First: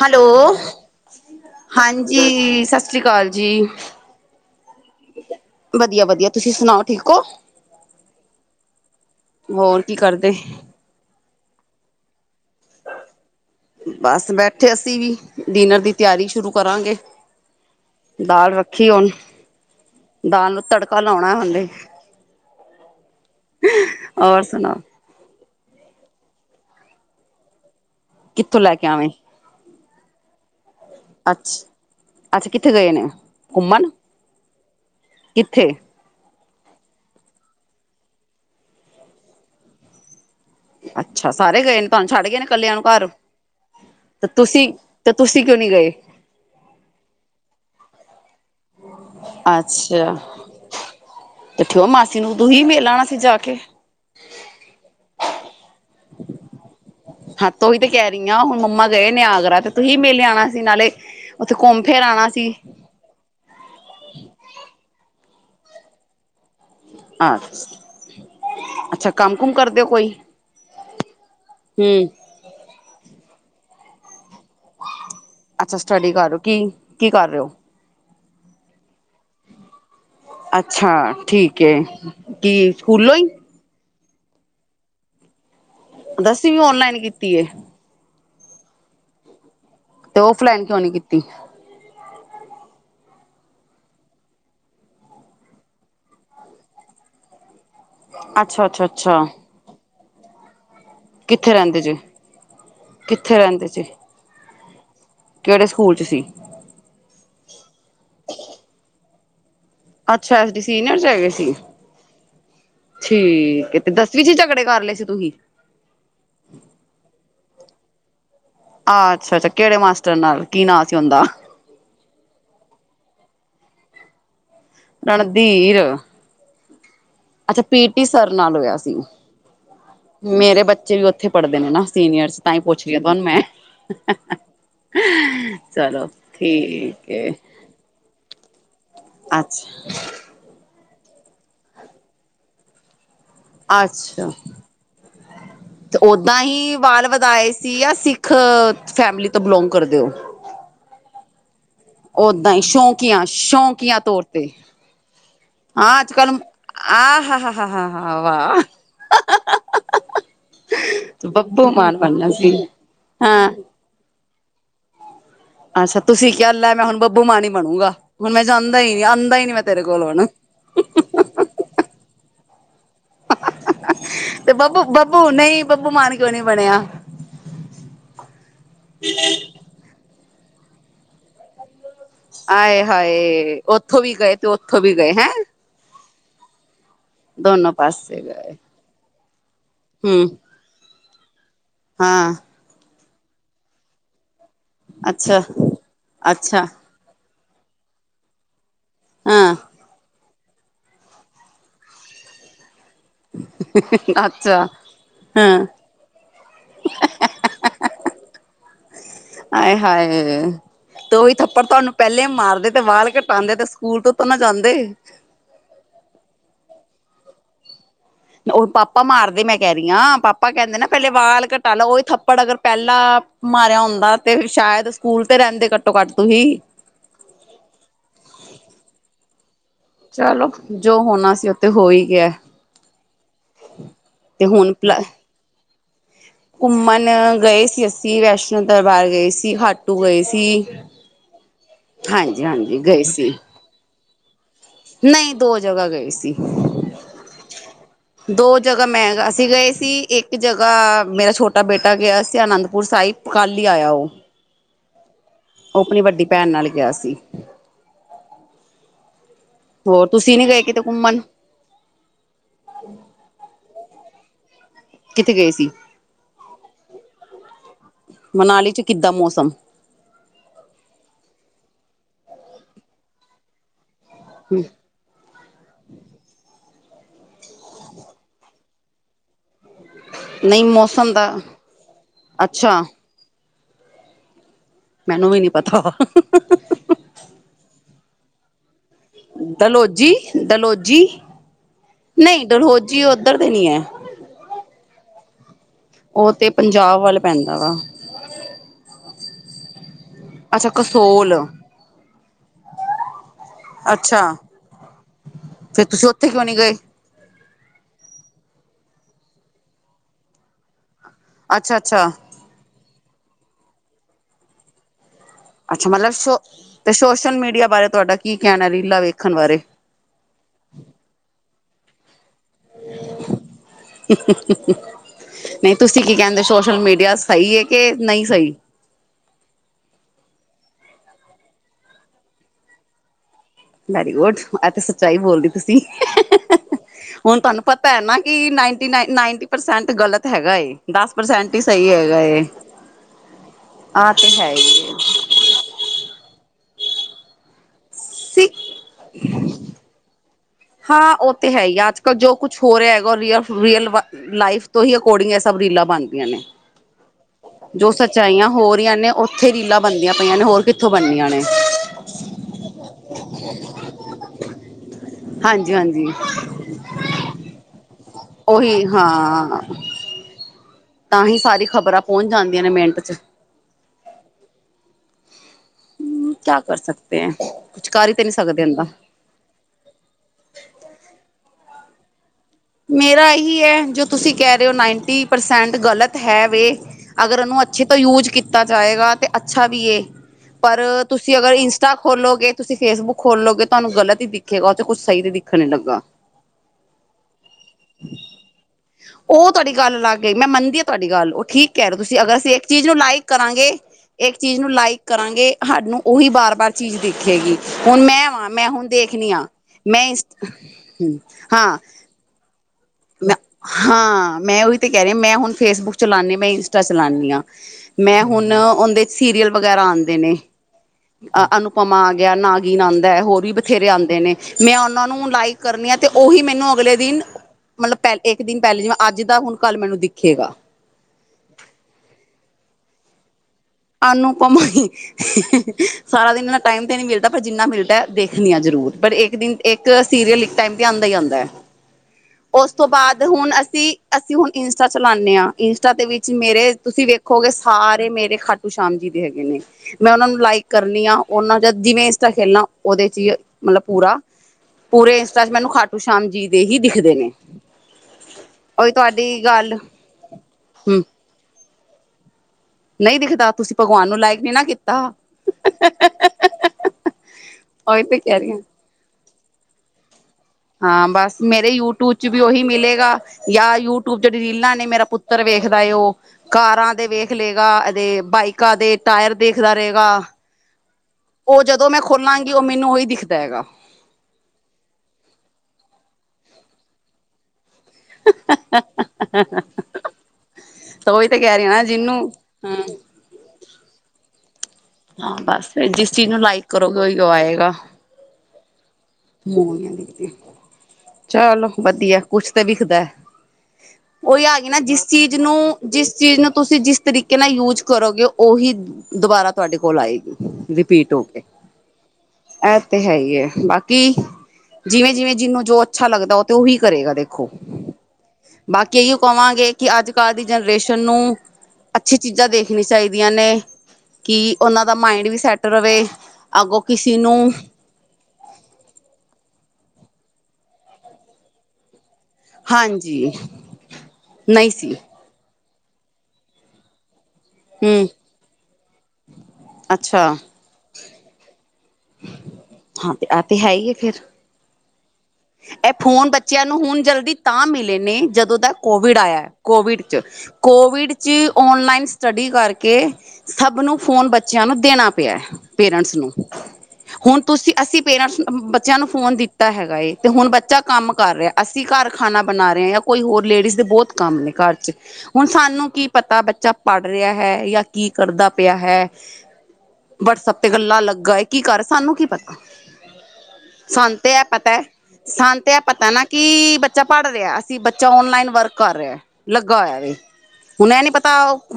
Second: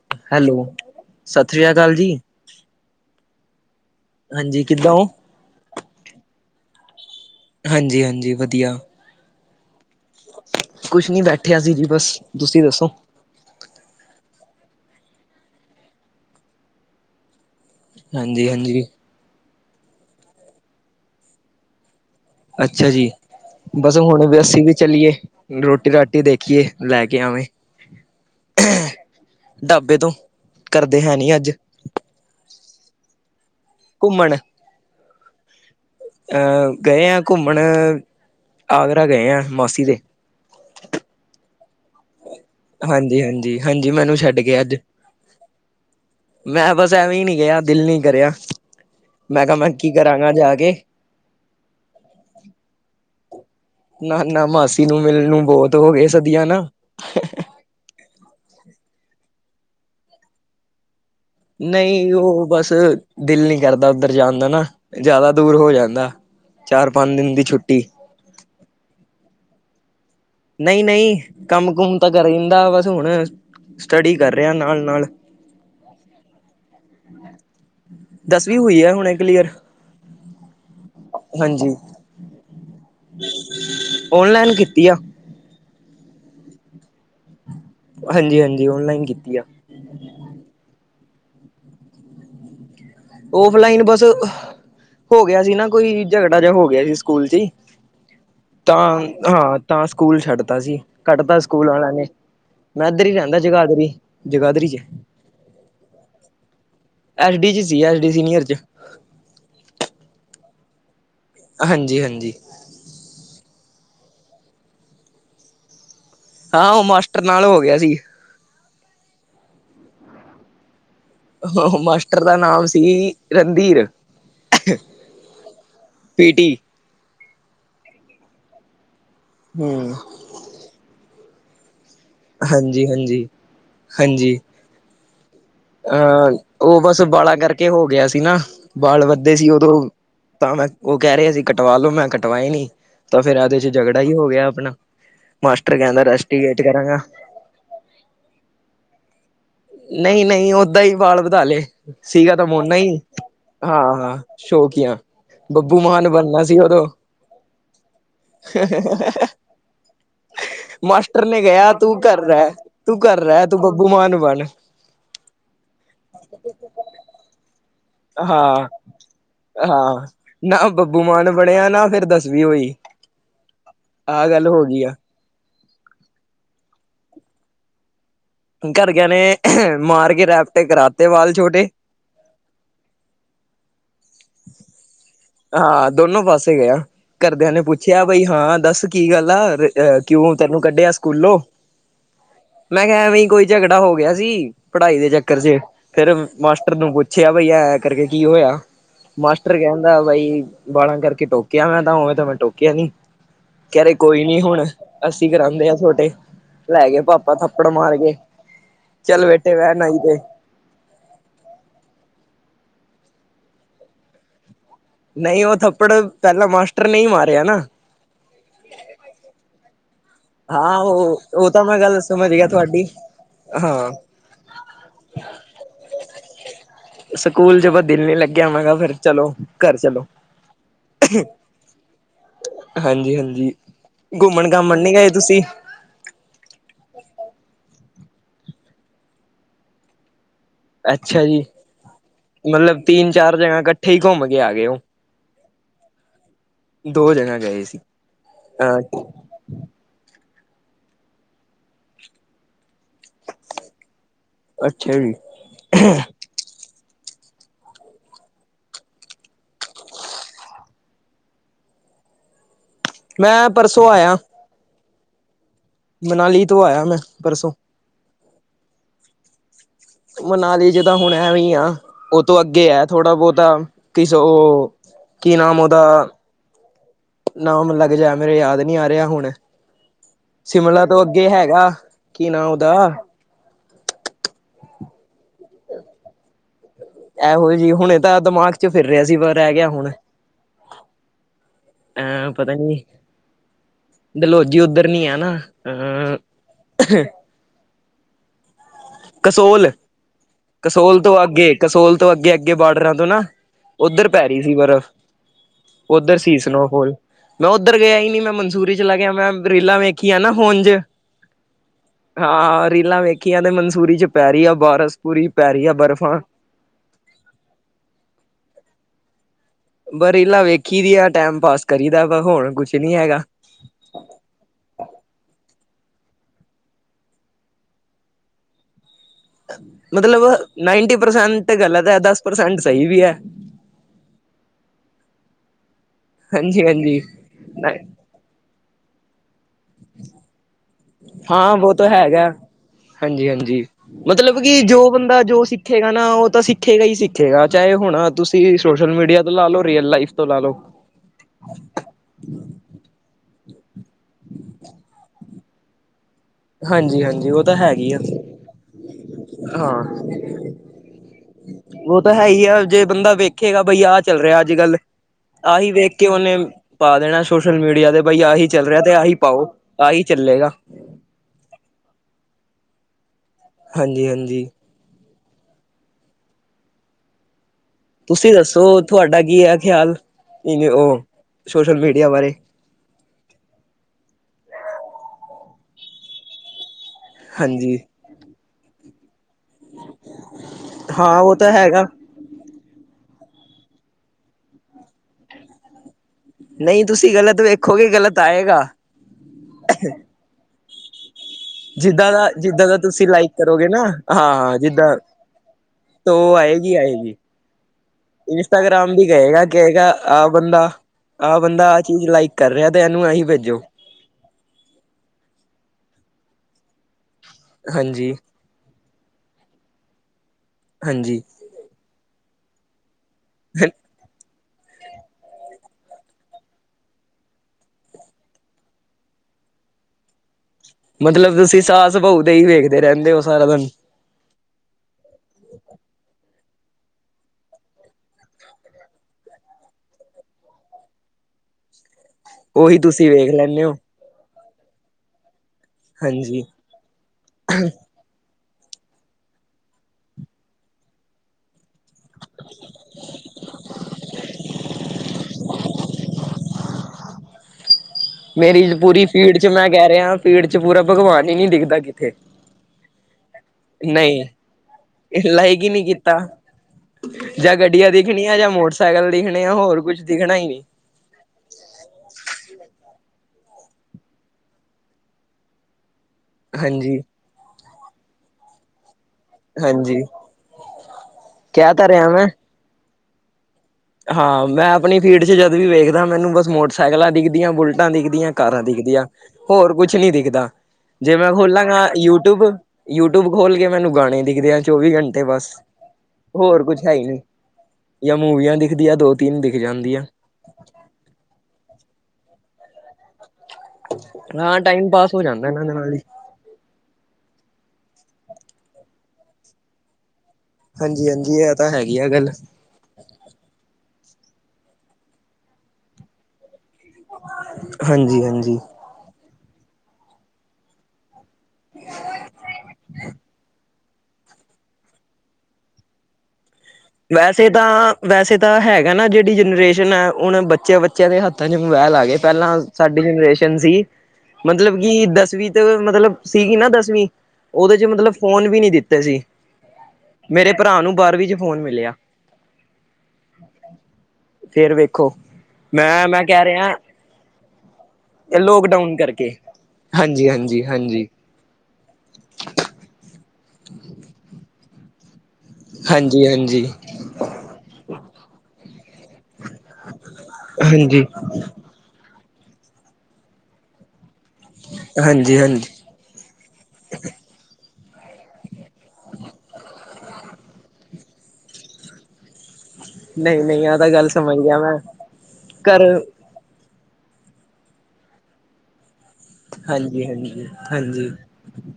Hello, ਸਤਿ ਸ੍ਰੀ ਅਕਾਲ ਜੀ ਹਾਂਜੀ ਸਤਿ ਸ੍ਰੀ ਅਕਾਲ ਜੀ? ਹਾਂਜੀ ਕਿੱਦਾਂ ਹੋ ਜੀ, ਵਧੀਆ-ਵਧੀਆ ਤੁਸੀਂ ਸੁਣਾਓ ਠੀਕ ਹੋ? ਹਾਂਜੀ-ਹਾਂਜੀ ਵਧੀਆ? ਹੋਰ? ਕੀ ਕਰਦੇ ਕੁਛ ਨੀ ਬੈਠਿਆ ਸੀ ਜੀ ਬਸ, ਤੁਸੀਂ ਦੱਸੋ? ਤੇ, ਅਸੀਂ ਵੀ ਡਿਨਰ ਦੀ, ਤਿਆਰੀ ਸ਼ੁਰੂ ਕਰਾਂਗੇ। ਹਾਂਜੀ ਦਾਲ ਹਾਂਜੀ ਰੱਖੀ ਹੁਣ, ਦਾਲ ਨੂੰ ਤੜਕਾ ਲਾਉਣਾ ਹਾਲੇ ਅੱਛਾ ਜੀ, ਬਸ ਹੁਣ ਵੀ ਹੋਰ ਅਸੀਂ ਵੀ ਸੁਣਾਓ ਚੱਲੀਏ। ਰੋਟੀ ਰਾਟੀ, ਦੇਖੀਏ ਲੈ ਕੇ ਆਵੇਂ, ਕਿੱਥੋਂ,, ਲੈ ਕੇ ਆਵੇ? ਢਾਬੇ ਤੋਂ, ਕਰਦੇ ਹੈ ਨੀ ਅੱਛ, ਅੱਜ ਅੱਜ ਕਿੱਥੇ ਗਏ ਨੇ ਘੁੰਮਣ, ਕਿੱਥੇ? ਗਏ ਹਾਂ ਘੁੰਮਣ, ਆਗਰਾ ਗਏ ਹਾਂ, ਮਾਸੀ ਦੇ ਅੱਛਾ, ਸਾਰੇ ਗਏ ਨੇ, ਤੁਹਾਨੂੰ ਛੱਡ ਗਏ ਨੇ? ਇਕੱਲਿਆ ਘਰ ਹਾਂਜੀ ਹਾਂਜੀ ਹਾਂਜੀ ਮੈਨੂੰ ਤੇ ਛੱਡ ਗਿਆ ਤੁਸੀਂ, ਅੱਜ ਤੇ ਤੁਸੀਂ ਕਿਉਂ ਨੀ? ਮੈਂ ਬਸ, ਐਵੇਂ ਹੀ ਨਹੀਂੀ ਗਿਆ ਦਿੱਲੀ? ਮੈਂ ਕਿਹਾ, ਮੈਂ ਕੀ ਅੱਛਾ ਕਰਾਂਗਾ ਜਾ ਕੇ ਤੇ ਕਿਉਂ ਮਾਸੀ ਨੂੰ, ਤੁਵੀ ਹੀ ਮਿਲਾ ਆਣਾ ਸੀ ਜਾ ਕੇ ਨਾ-ਨਾ ਮਾਸੀ ਨੂੰ ਮਿਲਣ ਨੂੰ, ਬਹੁਤ ਹੋ ਗਏ ਸਦੀਆਂ ਨਾ? ਹੋ ਹੀ ਤਾਂ ਕਹਿ ਰਹੀ ਹਾਂ, ਹੁਣ ਮੰਮਾ ਗਏ ਨੇ ਆਗਰਾ, ਤੇ ਤੁਸੀਂ ਮੇਲੇ ਆਣਾ ਸੀ ਨਾਲੇ? ਉੱਥੇ ਘੁੰਮ ਫਿਰ ਨਹੀਂ, ਆਉਣਾ ਉਹ ਸੀ ਬਸ ਦਿੱਲੀ ਕਰਦਾ ਉੱਧਰ ਜਾਂ ਦਾ ਨਾ, ਏ ਜਿਆਦਾ ਦੂਰ ਹੋ ਜਾਂਦਾ। ਚਾਰ, ਪੰਜ, ਦਿਨ ਹਾਂ ਦੀ ਛੁੱਟੀ। ਹੂੰ ਕਰਦੇ ਕੋਈ, ਨਹੀਂ-ਨਹੀਂ ਕੰਮ ਕੁਮ ਹਮ ਤਾਂ ਕਰ ਰਦਾ ਬਸ ਹੁਣ ਸਟੱਡੀ ਕਰ ਰਿਹਾ ਨਾਲ ਨਾਲ ਅੱਛਾ, ਸਟੱਡੀ ਕਰੋ ਕੀ-ਕੀ ਕਰ ਰਹੇ ਹੋ। ਦਸਵੀਂ ਹੋਈ ਹੈ ਹੁਣੇ ਕਲੀਅਰ, ਅੱਛਾ ਠੀਕ ਹਾਂਜੀ ਹੈ ਕੀ ਸਕੂਲੋਂ ਹੀ ਔਨਲਾਈਨ ਕੀਤੀ ਆ ਦਸਵੀ ਵੀ ਔਨਲਾਈਨ ਕੀਤੀ ਐ। ਹਾਂਜੀ-ਹਾਂਜੀ ਔਨਲਾਈਨ ਕੀਤੀ ਆ। ਤੇ ਔਫਲਾਈਨ ਕਿਉਂ ਨੀ ਕੀਤੀ। ਔਫਲਾਈਨ ਬਸ ਹੋ ਗਿਆ ਸੀ ਨਾ ਕੋਈ ਝਗੜਾ ਜਿਹਾ ਹੋ ਗਿਆ ਸੀ ਸਕੂਲ ਚ ਹੀ ਅੱਛਾ ਤਾਂ ਅੱਛਾ ਅੱਛਾ ਹਾਂ ਤਾਂ ਸਕੂਲ ਛੱਡਤਾ ਸੀ ਕੱਢਤਾ ਕਿੱਥੇ ਸਕੂਲ ਰਹਿੰਦੇ ਵਾਲਿਆਂ ਜੇ ਨੇ ਮੈਂ ਇੱਧਰ ਹੀ ਕਿੱਥੇ ਰਹਿੰਦਾ ਰਹਿੰਦੇ ਜੇ ਜਗਾਦਰੀ ਜਗਾਦਰੀ ਚ, ਕਿਹੜੇ ਸਕੂਲ ਚ ਸੀ ਐਸ ਡੀ ਚ ਸੀ ਐਸ ਡੀ ਸੀਨੀਅਰ ਚ, ਅੱਛਾ ਐਡ ਸੀ ਸੀਨੀਅਰ ਚਾਹੀਦੇ ਸੀ ਹਾਂਜੀ ਹਾਂਜੀ ਠੀਕ, ਕਿਤੇ ਦਸਵੀਂ ਸੀ ਝਗੜੇ ਕਰ ਲਏ ਸੀ ਤੁਸੀਂ, ਹਾਂ ਉਹ ਮਾਸਟਰ ਨਾਲ ਹੋ ਗਿਆ ਸੀ। ਅੱਛਾ -ਅੱਛਾ ਕਿਹੜੇ ਮਾਸਟਰ ਨਾਲ ਕੀ ਨਾ ਮਾਸਟਰ ਦਾ ਨਾਮ ਸੀ ਰਣਧੀਰ [inaudible] ਰਣਧੀਰ ਪੀਟੀ ਅੱਛਾ ਪੀਟੀ ਸਰ ਨਾਲ ਹੋਇਆ ਸੀ ਹਮ ਮੇਰੇ ਬੱਚੇ ਵੀ ਉੱਥੇ ਪੜ੍ਹਦੇ ਨੇ ਨਾ ਸੀਨੀਅਰ 'ਚ ਤਾਂ ਹੀ ਪੁੱਛ ਹਾਂਜੀ ਗਿਆ ਹਾਂਜੀ ਤੁੋਾਨੂੰ ਮੈਂ [inaudible] ਹਾਂਜੀ ਚਲੋ ਅਹ ਉਹ ਬਸ ਠੀਕ ਏ ਬਾਲਾਂ ਕਰਕੇ ਹੋ ਗਿਆ ਸੀ ਨਾ ਬਾਲ ਵੱਧਦੇ ਸੀ ਉਦੋਂ ਅੱਛਾ ਤਾਂ ਮੈਂ ਉਹ ਕਹਿ ਰਿਹਾ ਸੀ ਕਟਵਾ ਲੋੋ ਮੈਂ ਕਟਵਾਏ ਨੀ। ਤਾਂ ਫੇਰ ਇਹਦੇ 'ਚ ਝਗੜਾ ਹੀ ਹੋ ਅੱਛਾ ਗਿਆ ਆਪਣਾ ਮਾਸਟਰ ਕਹਿੰਦਾ ਰੈਸਟੀਗੇਟ ਕਰਾਂਗਾ। ਆਏ ਸੀ ਜਾਂ ਸਿੱਖ ਫੈਮਿਲੀ ਤੋਂ ਬਿਲੋਂਗ ਕਰਦੇ ਹੋ ਨਹੀਂ- ਨਹੀਂ ਓਦਾਂ ਹੀ ਵਾਲ ਵਧਾ ਲਏ। ਸੀਗਾ ਤਾਂ ਓਦਾਂ ਮੋਨਾ ਹੀ ਸ਼ੌਕੀਆਂ ਹਾਂ ਸ਼ੌਕੀਆਂ -ਹਾਂ ਤੌਰ ਤੇ ਸ਼ੋਕੀਆਂ ਬੱਬੂ ਹਾਂ ਮਹਾਨ ਅੱਜ ਕੱਲ ਬਣਨਾ ਸੀ ਉਦੋਂ ਆ ਹਾ ਹਾ ਹਾ ਹਾ ਹਾ ਵਾਹ ਮਾਸਟਰ ਨੇ ਬੱਬੂ ਕਿਹਾ ਮਾਨ ਤੂੰ ਘਰ ਬਣਨਾ ਰਹਿ ਸੀ ਤੂੰ ਘਰ ਰਹਿ ਹਾਂ ਤੂੰ ਬੱਬੂ ਮਾਂ ਨੂੰ ਬਣ ਅੱਛਾ ਤੁਸੀਂ ਕਿਆ ਲੈ ਮੈਂ ਹੁਣ ਬੱਬੂ ਮਾਣ ਈ ਬਣੂਗਾ। ਹੁਣ ਮੈਂ ਹਾਂ ਜਾਂਦਾ ਹੀ ਨੀ ਆਉਂਦਾ ਹੀ ਨੀ ਮੈਂ ਤੇਰੇ ਕੋਲ -ਹਾਂ ਹੁਣ ਨਾ ਬੱਬੂ ਮਾਨ ਬਣਿਆ ਨਾ ਫਿਰ ਦਸਵੀਂ ਹੋਈ। ਆਹ ਗੱਲ ਤੇ ਹੋ ਗਈ ਬੱਬੂ- ਆ ਬੱਬੂ ਨਹੀਂ ਬੱਬੂ ਮਾਨ ਕਿਉਂ ਨੀ ਬਣਿਆ। ਘਰ ਕਿਆਂ ਨੇ ਮਾਰ ਕੇ ਰੈਪਟੇ ਕਰਾਤੇ ਵਾਲ ਛੋਟੇ ਆਏ ਹਾਏ ਉੱਥੋਂ ਵੀ ਗਏ ਤੇ ਉੱਥੋਂ ਵੀ ਗਏ। ਹੈਂ ਹਾਂ ਦੋਨੋ ਪਾਸੇ ਗਿਆ। ਘਰਦਿਆਂ ਨੇ ਦੋਨੋ ਪੁੱਛਿਆ ਪਾਸੇ ਬਈ ਗਏ ਹਾਂ ਦੱਸ ਕੀ ਗੱਲ ਆ ਹਮ ਕਿਉਂ ਤੈਨੂੰ ਕੱਢਿਆ ਸਕੂਲੋਂ ਹਾਂ ਮੈਂ ਕਿਹਾ ਵੀ ਕੋਈ ਝਗੜਾ ਹੋ ਗਿਆ ਸੀ ਪੜ੍ਹਾਈ ਦੇ ਚੱਕਰ ਅੱਛਾ ਚ ਫੇਰ ਅੱਛਾ ਮਾਸਟਰ ਨੂੰ ਪੁੱਛ ਪੁਛਿਆ ਬਈ ਐਂ ਕਰਕੇ ਕੀ ਹੋਇਆ ਹਾਂ ਮਾਸਟਰ ਕਹਿਣ ਬਾਈ ਬਾਲਾਂ ਕਰਕੇ ਟੋਕਿਆ ਮੈਂ ਤਾਂ ਉਵੇਂ ਤਾਂ ਮੈਂ ਟੋਕਿਆ ਨੀ। ਕਰੇ ਕੋਈ ਨੀ ਹੁਣ ਅੱਛਾ ਅੱਸੀ ਹਾਂ ਕਰਾਉਂਦੇ ਆ ਛੋਟੇ ਲੈ ਗਏ ਪਾਪਾ ਥੱਪੜ ਮਾਰ ਕੇ ਚੱਲ ਬੇਟੇ ਬਹਿ ਆਏ ਨਾਈ ਤੇ ਹਾਏ ਤੇ ਉਹੀ ਥੱਪੜ ਤੁਹਾਨੂੰ ਪਹਿਲੇ ਮਾਰ ਦਿੱ ਤੇ ਵਾਲ ਘਟਾਂਦੇ ਤੇ ਸ ਸਕੂਲ ਤੋਂ ਉੱ ਨ ਜਾਂ ਨਹੀਂ ਉਹ ਥੱਪੜ ਪਹਿਲਾਂ ਮਾਸਟਰ ਨੇ ਮਾਰਿਆ ਨਾ। ਉਹ ਪਾਪਾ ਮਾਰਦੇ ਮੈਂ ਕਹਿ ਪਾਪਾ ਹਾਂ ਕਹਿੰਦੇ ਨਾ ਪਹਿਲੇ ਉਹ ਵਾਲ ਉਹ ਤਾਂ ਕੱਟਾ ਮੈਂ ਲਾ ਗੱਲ ਉਹੀ ਸਮਝ ਥੱਪੜ ਗਿਆ ਅਗਰ ਤੁਹਾਡੀ ਪਹਿਲਾਂ ਮਾਰਿਆ ਹਾਂ ਹੁੰਦਾ ਤੇ ਫੇਰ ਸ਼ਾਇਦ ਸ਼ਾਇਦ ਸਕੂਲ ਤੇ ਰਹਿੰਦੇ ਘੱਟੋ ਘੱਟ ਤੁਹੀ ਸਕੂਲ ਜ ਬ ਦਿਲ ਨੀ ਲੱਗਿਆ ਮੈਂ ਕਿਹਾ ਫਿਰ ਚਲੋ। ਘਰ ਚਲੋ ਜੋ ਹੋਣਾ ਸੀ ਉਹ ਤੇ ਹੋ ਹੀ ਗਿਆ ਹਾਂਜੀ- ਹਾਂਜੀ ਤੇ ਘੁੰਮਣ ਹੁਣ ਘਾਮਣ ਨੀ ਪਲਾ ਗਏ ਤੁਸੀਂ ਘੁੰਮਣ ਗਏ ਸੀ ਅਸੀਂ ਵੈਸ਼ਨੋ ਦਰਬਾਰ ਗਏ ਸੀ ਖਾਟੂ ਗਏ ਸੀ। ਅੱਛਾ ਜੀ ਹਾਂਜੀ-ਹਾਂਜੀ ਮਤਲਬ ਗਏ ਤਿੰਨ ਸੀ ਚਾਰ ਜਗਾ ਇਕੱਠੇ ਹੀ ਘੁੰਮ ਕੇ ਆ ਗਏ ਉਹ ਨਹੀਂ ਦੋ ਜਗ੍ਹਾ ਗਏ ਸੀ। ਦੋ ਦਿਨ ਗਏ ਸੀ। ਦੋ ਅ ਜਗ੍ਹਾ ਮੈਂ ਗਾ ਅਸੀਂ ਗਏ ਸੀ ਇੱਕ ਇੱਕ ਜਗ੍ਹਾ ਮੇਰਾ ਛੋਟਾ ਬੇਟਾ ਗਿਆ ਸੀ ਅਨੰਦਪੁਰ ਸਾਹਿਬ ਕੱਲ ਹੀ ਆਇਆ ਉਹ ਅੱਛੇ ਵੀ ਉਹ ਆਪਣੀ ਵੱਡੀ ਭੈਣ ਨਾਲ ਗਿਆ ਸੀ। ਹੋਰ ਤੁਸੀਂ ਨੀ ਗਏ ਕਿਤੇ ਘੁੰਮਣ ਮੈਂ ਪਰਸੋਂ ਆਇਆ। ਕਿੱਥੇ ਗਏ ਸੀ। ਮਨਾਲੀ ਤੋਂ ਆਇਆ ਮੈਂ ਪਰਸੋਂ ਮਨਾਲੀ 'ਚ ਕਿੱਦਾਂ ਮੌਸਮ ਮਨਾਲੀ ਜਦ ਹੁਣ ਐਂ ਵੀਂ ਆ ਉਹ ਤੋਂ ਅੱਗੇ ਹੈ ਥੋੜਾ ਬਹੁਤਾ ਕਿਸ ਉਹ ਕੀ ਨਾਮ ਉਹਦਾ ਨਾਮ ਲੱਗ ਜਾਇ ਮੇਰੇ ਯਾਦ ਨਹੀਂ ਆ ਰਿਹਾ ਹੁਣ ਨਹੀਂ ਸ਼ਿਮਲਾ ਤੋਂ ਮੌਸਮ ਦਾ ਅੱਗੇ ਹੈਗਾ ਕੀ ਨ ਉਹਦਾ ਅੱਛਾ ਮੈਨੂੰ ਵੀ ਨੀ ਪਤਾ। ਇਹੋ ਜਿਹੀ ਹੁਣੇ ਤਾਂ ਦਿਮਾਗ ਚ ਫਿਰ ਰਿਹਾ ਸੀ ਪਰ ਰਹਿ ਗਿਆ ਹੁਣ ਡਲਹੋਜੀ-ਡਲਹੋਜੀ ਹਂ ਨਹੀਂ ਪਤਾ ਨੀ ਡਲਹੋਜੀ ਉੱਧਰ ਤੇ ਨੀ ਹੈ ਡਲੋਜੀ ਉੱਧਰ ਨੀ ਆ ਨਾ। ਅਹ ਉਹ ਤੇ ਪੰਜਾਬ ਵੱਲ ਪੈਂਦਾ ਵਾ। ਕਸੋਲ ਕਸੋਲ ਤੋਂ ਅੱਗੇ ਕਸੋਲ ਤੋਂ ਅੱਗੇ ਅੱਗੇ ਬਾਰਡਰਾਂ ਤੋਂ ਨਾ ਉੱਧਰ ਅੱਛਾ ਪੈ ਰਹੀ ਸੀ ਬਰਫ। ਫੇਰ ਤੁਸੀਂ ਉੱਧਰ ਉੱਥੇ ਸੀ ਕਿਉਂ ਨਹੀਂ ਗਏ ਸਨੋਫਾਲ ਮੈਂ ਉੱਧਰ ਗਿਆ ਹੀ ਨੀ ਮੈਂ ਮਨਸੂਰੀ ਚਲਾ ਗਿਆ ਮੈਂ ਰੀਲਾਂ ਵੇਖੀਆਂ ਨਾ ਹੋਨ ਚ ਅੱਛਾ ਅੱਛਾ ਹਾਂ ਰੀਲਾਂ ਵੇਖੀਆਂ ਤੇ ਮਨ ਸੂਰੀ ਚ ਪੈ ਰਹੀ ਆ ਬਾਰਸ਼। ਅੱਛਾ ਮਤਲਬ ਸੋ ਤੇ ਸੋਸ਼ਲ ਮੀਡੀਆ ਬਾਰੇ ਤੁਹਾਡਾ ਕੀ ਕਹਿਣਾ ਹੈ ਰੀਲਾ ਵੇਖ ਬ ਰੀਲਾਾਂ ਵੇਖੀ ਦੀ ਆ ਟੈਮ ਪਾਸ ਕਰੀ ਦਾ ਵਾ ਹੁਣ ਕੁਛ ਨੀ ਹੈਗਾ। [inaudible] ਨਹੀਂ ਤੁਸੀਂ ਕੀ ਕਹਿੰਦੇ ਸੋਸ਼ਲ ਮੀਡੀਆ ਸਹੀ ਹੈ ਕਿ ਨਹੀਂ ਸਹੀ? ਮਤਲਬ ਨਾਈਨਟੀ ਪ੍ਰਸੈਂਟ ਗਲਤ ਹੈ ਦਸ ਪ੍ਰਸੈਂਟ ਸਹੀ ਵੀ ਹੈ। ਵੈਰੀ ਗੁੱਡ ਐ ਤੇ ਸੱਚਾਈ ਬੋਲਦੀ ਤੁਸੀਂ। ਹਾਂਜੀ ਹਾਂਜੀ। ਹੁਣ ਤੁਹਾਨੂੰ ਪਤਾ ਹੈ ਨਾ ਕਿ ਨਾਈਨਟੀ ਨਾਈਨ ਪ੍ਰਸੈਂਟ ਗ਼ਲਤ ਹੈਗਾ ਏ ਦਸ ਪ੍ਰਸੈਂਟ ਹਾਂ ਹੀ ਵੋ ਤਾਂ ਸਹੀ ਹੈਗਾ ਏ। ਹਾਂਜੀ ਹਾਂਜੀ ਆਹ ਤੇ ਮਤਲਬ ਹੈ ਕਿ ਹੀ ਜੋ ਏ ਬੰਦਾ ਜੋ ਸਿੱਖੇਗਾ ਨਾ ਉਹ ਤਾਂ ਸਿੱਖ ਸਿੱਖੇਗਾ ਹੀ ਸਿੱਖੇਗਾ ਚਾਹੇ ਹੁਣ ਸੀ ਤੁਸੀਂ ਸੋਸ਼ਲ ਮੀਡੀਆ ਤੋਂ ਲਾ ਲਓ ਰੀਅਲ ਲਾਈਫ ਤੋਂ ਲਾ ਲਓ। ਹਾਂ ਉਹ ਤੇ ਹੈ ਹੀ ਅੱਜ ਕੱਲ੍ਹ ਜੋ ਕੁਛ ਹੋ ਰਿਹਾ ਹੈਗਾ ਰਅਲ ਰੀਅਲ ਵ ਲਾਈਫ ਤੋਂ ਹੀ ਅਕੋਰਡਿੰਗ ਇਹ ਸਭ ਰੀਲਾਂ ਬਣਦੀਆਂ। ਨੇ ਹਾਂਜੀ ਹਾਂਜੀ। ਉਹ ਤਾਂ ਜੋ ਹੈਗੀ ਆ ਸੱਚਾਈਆਂ ਹੋ ਰਹੀਆਂ ਨੇ ਉੱਥੇ ਰੀਲਾਂ ਹਾਂ ਬਣਦੀਆਂ ਪਈਆਂ ਨੇ ਹੋਰ ਕਿੱਥੋਂ ਬਣੀਆਂ ਨੇ। ਉਹ ਤਾਂ ਹੈ ਹੀ ਆ ਜੇ ਬੰਦਾ ਵੇਖੇਗਾ ਬਈ ਆਹ ਚੱਲ ਰਿਹਾ ਅੱਜ ਕੱਲ੍ਹ। ਆਹੀ ਹਾਂਜੀ ਵੇਖ ਕੇ ਹਾਂਜੀ ਉਹਨੇ ਪਾ ਦੇਣਾ ਸੋਸ਼ਲ ਮੀਡੀਆ ਦੇ। ਬਈ ਆਹੀ ਚੱਲ ਰਿਹਾ ਉਹੀ ਤੇ ਆਹੀ ਪਾਓ ਆਹੀ ਚੱਲੇਗਾ। ਅਸੀਂ ਸਾਰੀ ਖ਼ਬਰਾਂ ਪਹੁੰਚ ਜਾਂਦੀਆਂ ਨੇ ਮਿੰਟ ਚ। ਹਾਂਜੀ ਹਾਂਜੀ। ਹਮ ਕਿਆ ਕਰ ਸਕਤੇ ਹੈ। ਕੁਛ ਕਰ ਹੀ ਤੇ ਤੁਸੀਂ ਨਹੀਂ ਦੱਸੋ ਸਕਦੇ ਅੰਦਾ ਤੁਹਾਡਾ ਕੀ ਹੈ ਖਿਆਲ ਉਹ ਸੋਸ਼ਲ ਮੀਡੀਆ ਬਾਰੇ? ਮੇਰਾ ਇਹੀ ਹੈ ਜੋ ਤੁਸੀਂ ਕਹਿ ਰਹੇ ਹੋ ਨਾਈਨਟੀ ਪਰਸੈਂਟ ਗਲਤ ਹੈ ਵੇ ਅਗਰ ਉਹਨੂੰ ਹਾਂਜੀ ਅੱਛੇ ਤੋਂ ਯੂਜ ਕੀਤਾ ਜਾਏਗਾ ਤੇ ਅੱਛਾ ਵੀ ਏ ਪਰ ਹਾਂ ਉਹ ਤੁਸੀਂ ਤਾਂ ਅਗਰ ਹੈਗਾ ਇੰਸਟਾ ਖੋਲੋਗੇ ਤੁਸੀਂ ਫੇਸਬੁੱਕ ਖੋਲੋਗੇ ਤੁਹਾਨੂੰ ਗਲਤ ਹੀ ਦਿਖੇਗਾ ਉਹ ਚ ਕੁਛ ਸਹੀ ਤੇ ਦਿਖਣ ਨੀ ਲੱਗਾ। ਨਹੀਂ ਤੁਸੀਂ ਗ਼ਲਤ ਵੇਖੋਗੇ ਗ਼ਲਤ ਆਏਗਾ। ਉਹ ਤੁਹਾਡੀ ਗੱਲ ਲੱਗ ਗਈ ਮੈਂ ਮੰਨਦੀ ਹਾਂ ਤੁਹਾਡੀ ਗੱਲ ਉਹ ਠੀਕ ਕਹਿ ਜਿੱਦਾਂ ਤੁਸੀਂ ਦਾ ਅਗਰ ਅਸੀਂ ਇੱਕ ਜਿੱਦਾਂ ਦਾ ਚੀਜ਼ ਨੂੰ ਤੁਸੀਂ ਲਾਈਕ ਕਰਾਂਗੇ ਕਰੋਗੇ ਨਾ ਹਾਂ ਇੱਕ ਹਾਂ ਚੀਜ਼ ਨੂੰ ਜਿੱਦਾਂ ਲਾਈਕ ਕਰਾਂਗੇ ਸਾਨੂੰ ਤਾਂ ਉਹੀ ਉਹ ਬਾਰ ਬਾਰ ਆਏਗੀ ਚੀਜ਼ ਆਏਗੀ ਦੇਖੇਗੀ। ਹੁਣ ਮੈਂ ਵਾਂ ਮੈਂ ਹੁਣ ਇੰਸਟਾਗ੍ਰਾਮ ਵੀ ਦੇਖਣੀ ਕਹੇਗਾ ਆ ਕਹੇਗਾ ਮੈਂ ਇਸ ਆਹ ਬੰਦਾ ਆਹ ਬੰਦਾ ਹਾਂ। ਆਹ ਚੀਜ਼ ਲਾਈਕ ਕਰ ਰਿਹਾ ਤੇ ਇਹਨੂੰ ਇਹੀ ਮੈਂ ਭੇਜੋ ਹਾਂ ਮੈਂ ਉਹੀ ਤੇ ਕਹਿ ਰਹੀ ਮੈਂ ਹੁਣ ਫੇਸਬੁੱਕ ਚਲਾਨੀ ਮੈਂ ਇੰਸਟਾ ਚਲਾਨੀ ਹਾਂਜੀ ਮੈਂ ਹੁਣ ਉਹਦੇ ਸੀਰੀਅਲ ਵਗੈਰਾ ਆਉਂਦੇ ਨੇ। ਹਾਂਜੀ ਅ ਅਨੁਪਮਾ ਆ ਗਿਆ ਨਾਗੀਨ ਆਂਦਾ ਹੈ ਹੋਰ ਵੀ ਬਥੇਰੇ ਆਉਂਦੇ ਨੇ। ਮੈਂ ਉਹਨਾਂ ਨੂੰ ਲਾਈਕ ਕਰਨੀ ਆ ਤੇ ਉਹੀ ਮੈਨੂੰ ਅਗਲੇ ਦਿਨ ਮਤਲਬ ਪਹਿ ਇੱਕ ਦਿਨ ਪਹਿਲੇ ਜਿਵੇਂ ਅੱਜ ਦਾ ਹੁਣ ਕੱਲ੍ਹ ਮੈਨੂੰ ਦੇਖੇਗਾ। ਮਤਲਬ ਤੁਸੀਂ ਸਾਸ ਬਹੂ ਦੇ ਹੀ ਵੇਖਦੇ ਰਹਿੰਦੇ ਉਹ ਸਾਰਾ ਦਿਨ। ਆਨੂੰ ਕਮਇ ਸਾਰਾ ਦਿਨ ਟਾਇਮ ਤੇ ਨਹੀਂ ਮਿਲਦਾ ਪਰ ਜਿੰਨਾ ਮਿਲਦਾ ਦੇਖਣੀ ਆ ਜ਼ਰੂਰ ਪਰ ਇੱਕ ਦਿਨ ਇੱਕ ਸੀਰੀਅਲ ਇੱਕ ਟਾਈਮ ਤੇ ਆਉਂਦਾ ਹੀ ਆਉਦਾ। ਉਸ ਉਹੀ ਤੋਂ ਤੁਸੀਂ ਬਾਅਦ ਵੇਖ ਹੁਣ ਲੈਂਦੇ ਹੋ ਅਸੀਂ ਅਸੀਂ ਹੁਣ ਇੰਸਟਾ ਚਲਾਉਾਨਦੇ ਹਾਂ ਇੰਸਟਾ ਦੇ ਵਿੱਚ ਹਾਂਜੀ ਮੇਰੇ ਤੁਸੀਂ ਵੇਖੋ ਹੋਗੇ ਸਾਰੇ ਮੇਰੇ ਖਾਟੂ ਸ਼ਾਮ ਜੀ ਦੇ ਹੈਗੇ ਨੇ। ਮੈਂ ਉਹਨਾਂ ਨੂੰ ਲਾਈਕ ਕਰਨੀ ਆ, ਉਹਨਾਂ ਜ ਜਿਵੇਂ ਇੰਸਟਾ ਖੇਲਣਾ ਉਹਦੇ ਚ ਹੀ ਮਤਲਬ ਪੂਰਾ ਪੂਰੇ ਮੈਨੂੰ ਖਾਟੂ ਸ਼ਾਮ ਜੀ ਦੇ ਹੀ ਦਿਖਦੇ ਨੇ। ਮੇਰੀ ਉਹੀ ਪੂਰੀ ਫੀਡ ਤੁਹਾਡੀ ਚ ਮੈਂ ਗੱਲ ਕਹਿ ਰਿਹਾ ਫੀਡ ਚ ਪੂਰਾ ਹਮ ਭਗਵਾਨ ਹੀ ਨੀ ਦਿਖਦਾ ਕਿੱਥੇ। ਨਹੀਂ ਦਿਖਦਾ ਤੁਸੀਂ ਭਗਵਾਨ ਨੂੰ ਲਾਇਕ ਨਈ ਨਾ ਕੀਤਾ। ਲਾਈਕ ਹੀ ਨਹੀਂ ਕੀਤਾ ਜਾਂ ਗੱਡੀਆਂ ਉਹੀ ਤੇ ਦਿਖਣੀਆਂ ਕਹਿ ਜਾਂ ਰਹੀ ਹਾਂ। ਮੋਟਰਸਾਈਕਲ ਦਿਖਣੇ ਆ, ਹੋਰ ਕੁਛ ਦਿਖਣਾ ਹੀ ਨਹੀਂ ਹਾਂ ਬਸ ਮੇਰੇ ਯੂਟਿਊਬ ਚ ਵੀ ਉਹੀ ਮਿਲੇਗਾ ਜਾਂ ਯੂਟਿਊਬ ਜਿਹੜੀ ਰੀਲਾਂ ਨੇ ਮੇਰਾ ਪੁੱਤਰ ਵੇਖਦਾ ਏ ਉਹ, ਕਾਰਾਂ ਹਾਂਜੀ ਦੇ ਵੇਖ ਲੇਗਾ ਤੇ ਬਾਈਕਾਂ ਦੇ ਟਾਇਰ ਦੇਖਦਾ ਹਾਂਜੀ ਰਹੇਗਾ। ਉਹ ਕਹਿ ਤਾਂ ਜਦੋਂ ਮੈਂ ਰਿਹਾ ਖੋਲਾਂਗੀ ਉਹ ਮੈਨੂੰ ਉਹੀ ਦਿਖਦਾ ਹੈਗਾ। ਹਾਂ ਮੈਂ ਆਪਣੀ ਫੀਡ ਚ ਜਦ ਵੀ ਵੇਖਦਾ ਮੈਨੂੰ ਬਸ ਮੋਟਰਸਾਈਕਲਾਂ ਦਿਖਦੀਆਂ, ਬੁਲਟ ਦਿਖਦੀਆਂ ਕਾਰਾਂ ਦਿਖਦੀਆਂ ਹੋਰ ਕੁਛ ਨੀ ਦਿਖਦਾ ਤਾਂ ਜੇ ਉਹੀ ਮੈਂ ਤਾਂ ਕਹਿ ਰਹੀ ਨਾ ਖੋਲਾਂਗਾ ਜਿਹਨੂੰ ਯੂਟਿਊਬ, ਯੂਟਿਊਬ ਖੋਲ ਕੇ ਮੈਨੂੰ ਗਾਣੇ ਦਿਖਦੇ ਆ ਚੌਵੀ ਘੰਟੇ ਤੇ ਹਾਂ ਬਸ ਫਿਰ ਜਿਸ ਚੀਜ਼ ਨੂੰ ਹੋਰ ਲਾਈਕ ਕੁਛ ਹੈ ਕਰੋਗੇ ਹੀ ਉਹੀ ਨਹੀਂ, ਜਾਂ ਮੂਵੀਆਂ ਦਿਖ ਦਿਖਦੀ ਆ ਦੋ ਤਿੰਨ ਜਾਂਦੀਆਂ ਚੱਲੋ ਵਧੀਆ, ਕੁਛ ਤਾਂ ਦੀਖਦਾ ਏ ਉਹੀ ਆ ਹਾਂ ਗਈ ਨਾ ਟਾਈਮ ਜਿਸ ਪਾਸ ਹੋ ਚੀਜ਼ ਜਾਂਦਾ ਨੂੰ ਇਹਨਾਂ ਦੇ ਨਾਲ ਹੀ ਜਿਸ ਚੀਜ਼ ਨੂੰ ਤੁਸੀਂ ਜਿਸ ਤਰੀਕੇ ਨਾਲ ਯੂਜ ਕਰੋਗੇ, ਉਹੀ ਦੁਬਾਰਾ ਤੁਹਾਡੇ ਕੋਲ ਆਏਗੀ। ਹਾਂਜੀ ਰਿਪੀਟ ਹੋ ਹਾਂਜੀ ਕੇ। ਇਹ ਤਾਂ ਹੈਗੀ ਆ ਗੱਲ ਇਹ ਤੇ ਹੈ ਹੀ ਹੈ, ਬਾਕੀ ਕਿ ਜਿਵੇਂ ਜਿਵੇਂ ਜਿਹਨੂੰ ਜੋ ਅੱਛਾ ਲੱਗਦਾ ਓ ਤੇ ਉਹੀ ਕਰੇਗਾ ਦੇਖੋ ਹਾਂਜੀ ਹਾਂਜੀ ਬਾਕੀ ਇਹੀਓ ਕਵਾਂਗੇ ਕਿ ਅੱਜ ਕੱਲ੍ਹ ਦੀ ਜਨਰੇਸ਼ਨ ਨੂੰ ਅੱਛੀ ਚੀਜ਼ਾਂ ਦੇਖਣੀ ਚਾਹੀਦੀਆਂ ਨੇ। ਕਿ ਉਹਨਾਂ ਦਾ ਮਾਇੰਡ ਵੀ ਸੈਟ ਰਵੈ ਵੈਸੇ ਤਾਂ ਵੈਸੇ ਤਾਂ ਹੈਗਾ ਨਾ ਜਿਹੜੀ ਜਨਰੇਸ਼ਨ ਹੈ ਹੁਣ ਬੱਚਿਆਂ ਬੱਚਿਆਂ ਦੇ ਹੱਥਾਂ ਚ ਮੋਬਾਇਲ ਆ ਗਏ ਪਹਿਲਾਂ ਸਾਡੀ ਹਾਂਜੀ ਜਨਰੇਸ਼ਨ ਸੀ, ਨਹੀਂ ਮਤਲਬ ਸੀ ਕਿ ਦਸਵੀਂ ਤੇ ਮਤਲਬ ਸੀਗੀ ਨਾ ਦਸਵੀਂ ਉਹਦੇ ਚ ਹਮ ਮਤਲਬ ਫੋਨ ਵੀ ਨੀ ਦਿੱਤੇ ਸੀ। ਅੱਛਾ ਮੇਰੇ ਭਰਾ ਨੂੰ ਬਾਰਵੀ ਚ ਫੋਨ ਮਿਲਿਆ ਹਾਂ ਏ ਤੇ ਹੈ ਹੀ ਏ ਫਿਰ। ਫੇਰ ਵੇਖੋ ਇਹ ਮੈਂ ਮੈਂ ਫੋਨ ਕਹਿ ਬੱਚਿਆਂ ਰਿਹਾ ਨੂੰ ਹੁਣ ਜਲਦੀ ਤਾਂ ਮਿਲੇ ਨੇ ਜਦੋਂ ਦਾੱ ਲੋਕਡਾਊਨ ਕੋਵਿਡ ਕਰਕੇ ਆਇਆ। ਕੋਵਿਡ ਚ, ਹਾਂਜੀ ਹਾਂਜੀ ਹਾਂਜੀ ਕੋਵਿਡ ਚ ਓਨਲਾਈਨ ਸਟੱਡੀ ਕਰਕੇ ਸਭ ਨੂੰ ਫੋਨ ਬੱਚਿਆਂ ਨੂੰ ਦੇਣਾ ਪਿਆ ਪੇਰੈਂਟਸ ਹਾਂਜੀ ਨੂੰ ਹਾਂਜੀ ਹੁਣ ਤੁਸੀਂ ਅਸੀਂ ਪੇਰੈਂਟਸ ਨੂੰ ਬੱਚਿਆਂ ਨੂੰ ਫੋਨ ਦਿੱਤਾ ਹੈਗਾ ਏ ਤੇ ਹੁਣ ਬੱਚਾ ਹਾਂਜੀ, ਕੰਮ ਕਰ ਰਿਹਾ, ਅਸੀਂ ਘਰ ਖਾਣਾ ਬਣਾ ਰਹੇ ਹਾਂ, ਜਾਂ ਕੋਈ ਹੋਰ ਲੇਡੀਜ਼ ਦੇ ਬਹੁਤ ਕੰਮ ਨੇ ਘਰ ਚ ਹਾਂਜੀ, ਹੁਣ ਹਾਂਜੀ। ਸਾਨੂੰ ਕੀ ਪਤਾ ਬੱਚਾ ਪੜ੍ਹ ਰਿਹਾ ਹੈ ਜਾਂ ਕੀ ਕਰਦਾ ਪਿਆ ਹੈ ਵਟਸਐਪ ਤੇ ਗੱਲਾਂ ਲੱਗਾ ਹੈ, ਕੀ ਕਰ ਸਾਨੂੰ ਕੀ ਪਤਾ ਨਹੀਂ- ਨਹੀਂ ਇਹ ਤਾਂ ਗੱਲ ਸਮਝ ਗਿਆ ਮੈਂ ਸਾਨੂ ਤਾ ਇਹ ਕਰ ਪਤਾ ਨਾ ਕਿ ਬੱਚਾ ਪੜ੍ਹ ਰਿਹਾ, ਅਸੀਂ ਬੱਚਾ ਔਨਲਾਈਨ ਵਰਕ ਕਰ ਰਿਹਾ ਲੱਗਾ ਹੋਇਆ ਹਾਂਜੀ, ਵੇ, ਹਾਂਜੀ, ਹੁਣ ਇਹ ਹਾਂਜੀ। ਨੀ ਪਤਾ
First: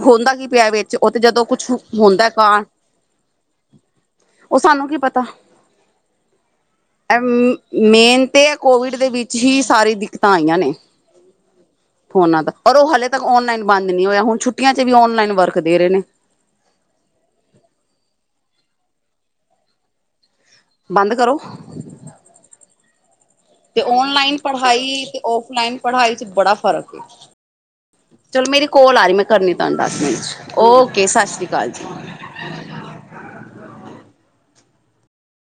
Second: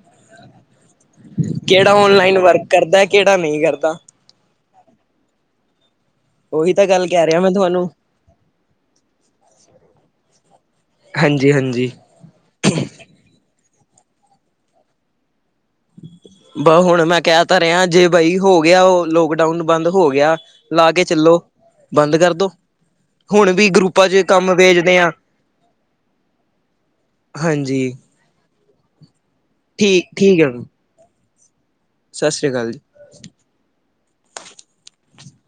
ਹੁੰਦਾ ਕੀ ਪਿਆ ਵਿੱਚ, ਉਹ ਤੇ ਜਦੋਂ ਕੁਛ ਹੁੰਦਾ ਕ ਫਰਕ ਕਰਦਾ, ਕਿਹੜਾ ਨਹੀਂ ਕਰਦਾ। ਉਹ ਸਾਨੂੰ ਕੀ ਪਤਾ ਉਹੀ ਤਾਂ ਗੱਲ ਕਹਿ ਰਿਹਾ ਮੈਂ ਤੁਹਾਨੂੰ ਮੇਨ ਤਾਂ ਕੋਵਿਡ ਦੇ ਵਿੱਚ ਹੀ ਸਾਰੀ ਦਿੱਕਤਾਂ ਆਈਆਂ ਨੇ। ਹਾਂਜੀ, ਹਾਂਜੀ। ਫੋਨਾ ਦਾ, ਪਰ ਉਹ ਹਾਲੇ ਤੱਕ ਔਨਲਾਈਨ ਬੰਦ ਨੀ ਹੋਇਆ, ਹੁਣ ਛੁੱਟੀਆਂ ਚ ਵੀ ਔਨਲਾਈਨ ਵਰਕ ਦੇ ਰਹੇ ਨੇ ਬਹੁ ਹੁਣ ਮੈਂ ਕਹਿ ਤਾਂ ਰਿਹਾ ਜੇ ਬਈ ਹੋ ਗਿਆ, ਉਹ ਲੋਕਡਾਊਨ ਬੰਦ ਹੋ ਗਿਆ ਲਾ ਕੇ ਬੰਦ ਚੱਲੋ, ਕਰੋ ਬੰਦ ਕਰਦੋ। ਹੁਣ ਵੀ ਤੇ ਗਰੁੱਪਾਂ ਚ ਔਨਲਾਈਨ ਕੰਮ ਵੇਚਦੇ ਪੜ੍ਹਾਈ ਆ ਤੇ ਔਫਲਾਈਨ ਪੜ੍ਹਾਈ ਚ ਬੜਾ ਫ਼ਰਕ ਏ। ਹਾਂਜੀ। ਚਲੋ ਮੇਰੀ ਕੋਲ ਆ ਰਹੀ ਮੈਂ ਕਰਨੀ ਤੁਹਾਨੂੰ ਦਸ ਠੀਕ, ਮਿੰਟ ਠੀਕ ਹੈ। ਚ, ਔਕੇ। ਕੇ ਸਤਿ ਸ਼੍ਰੀ ਅਕਾਲ ਜੀ। ਸਤਿ ਸ੍ਰੀ ਅਕਾਲ ਜੀ।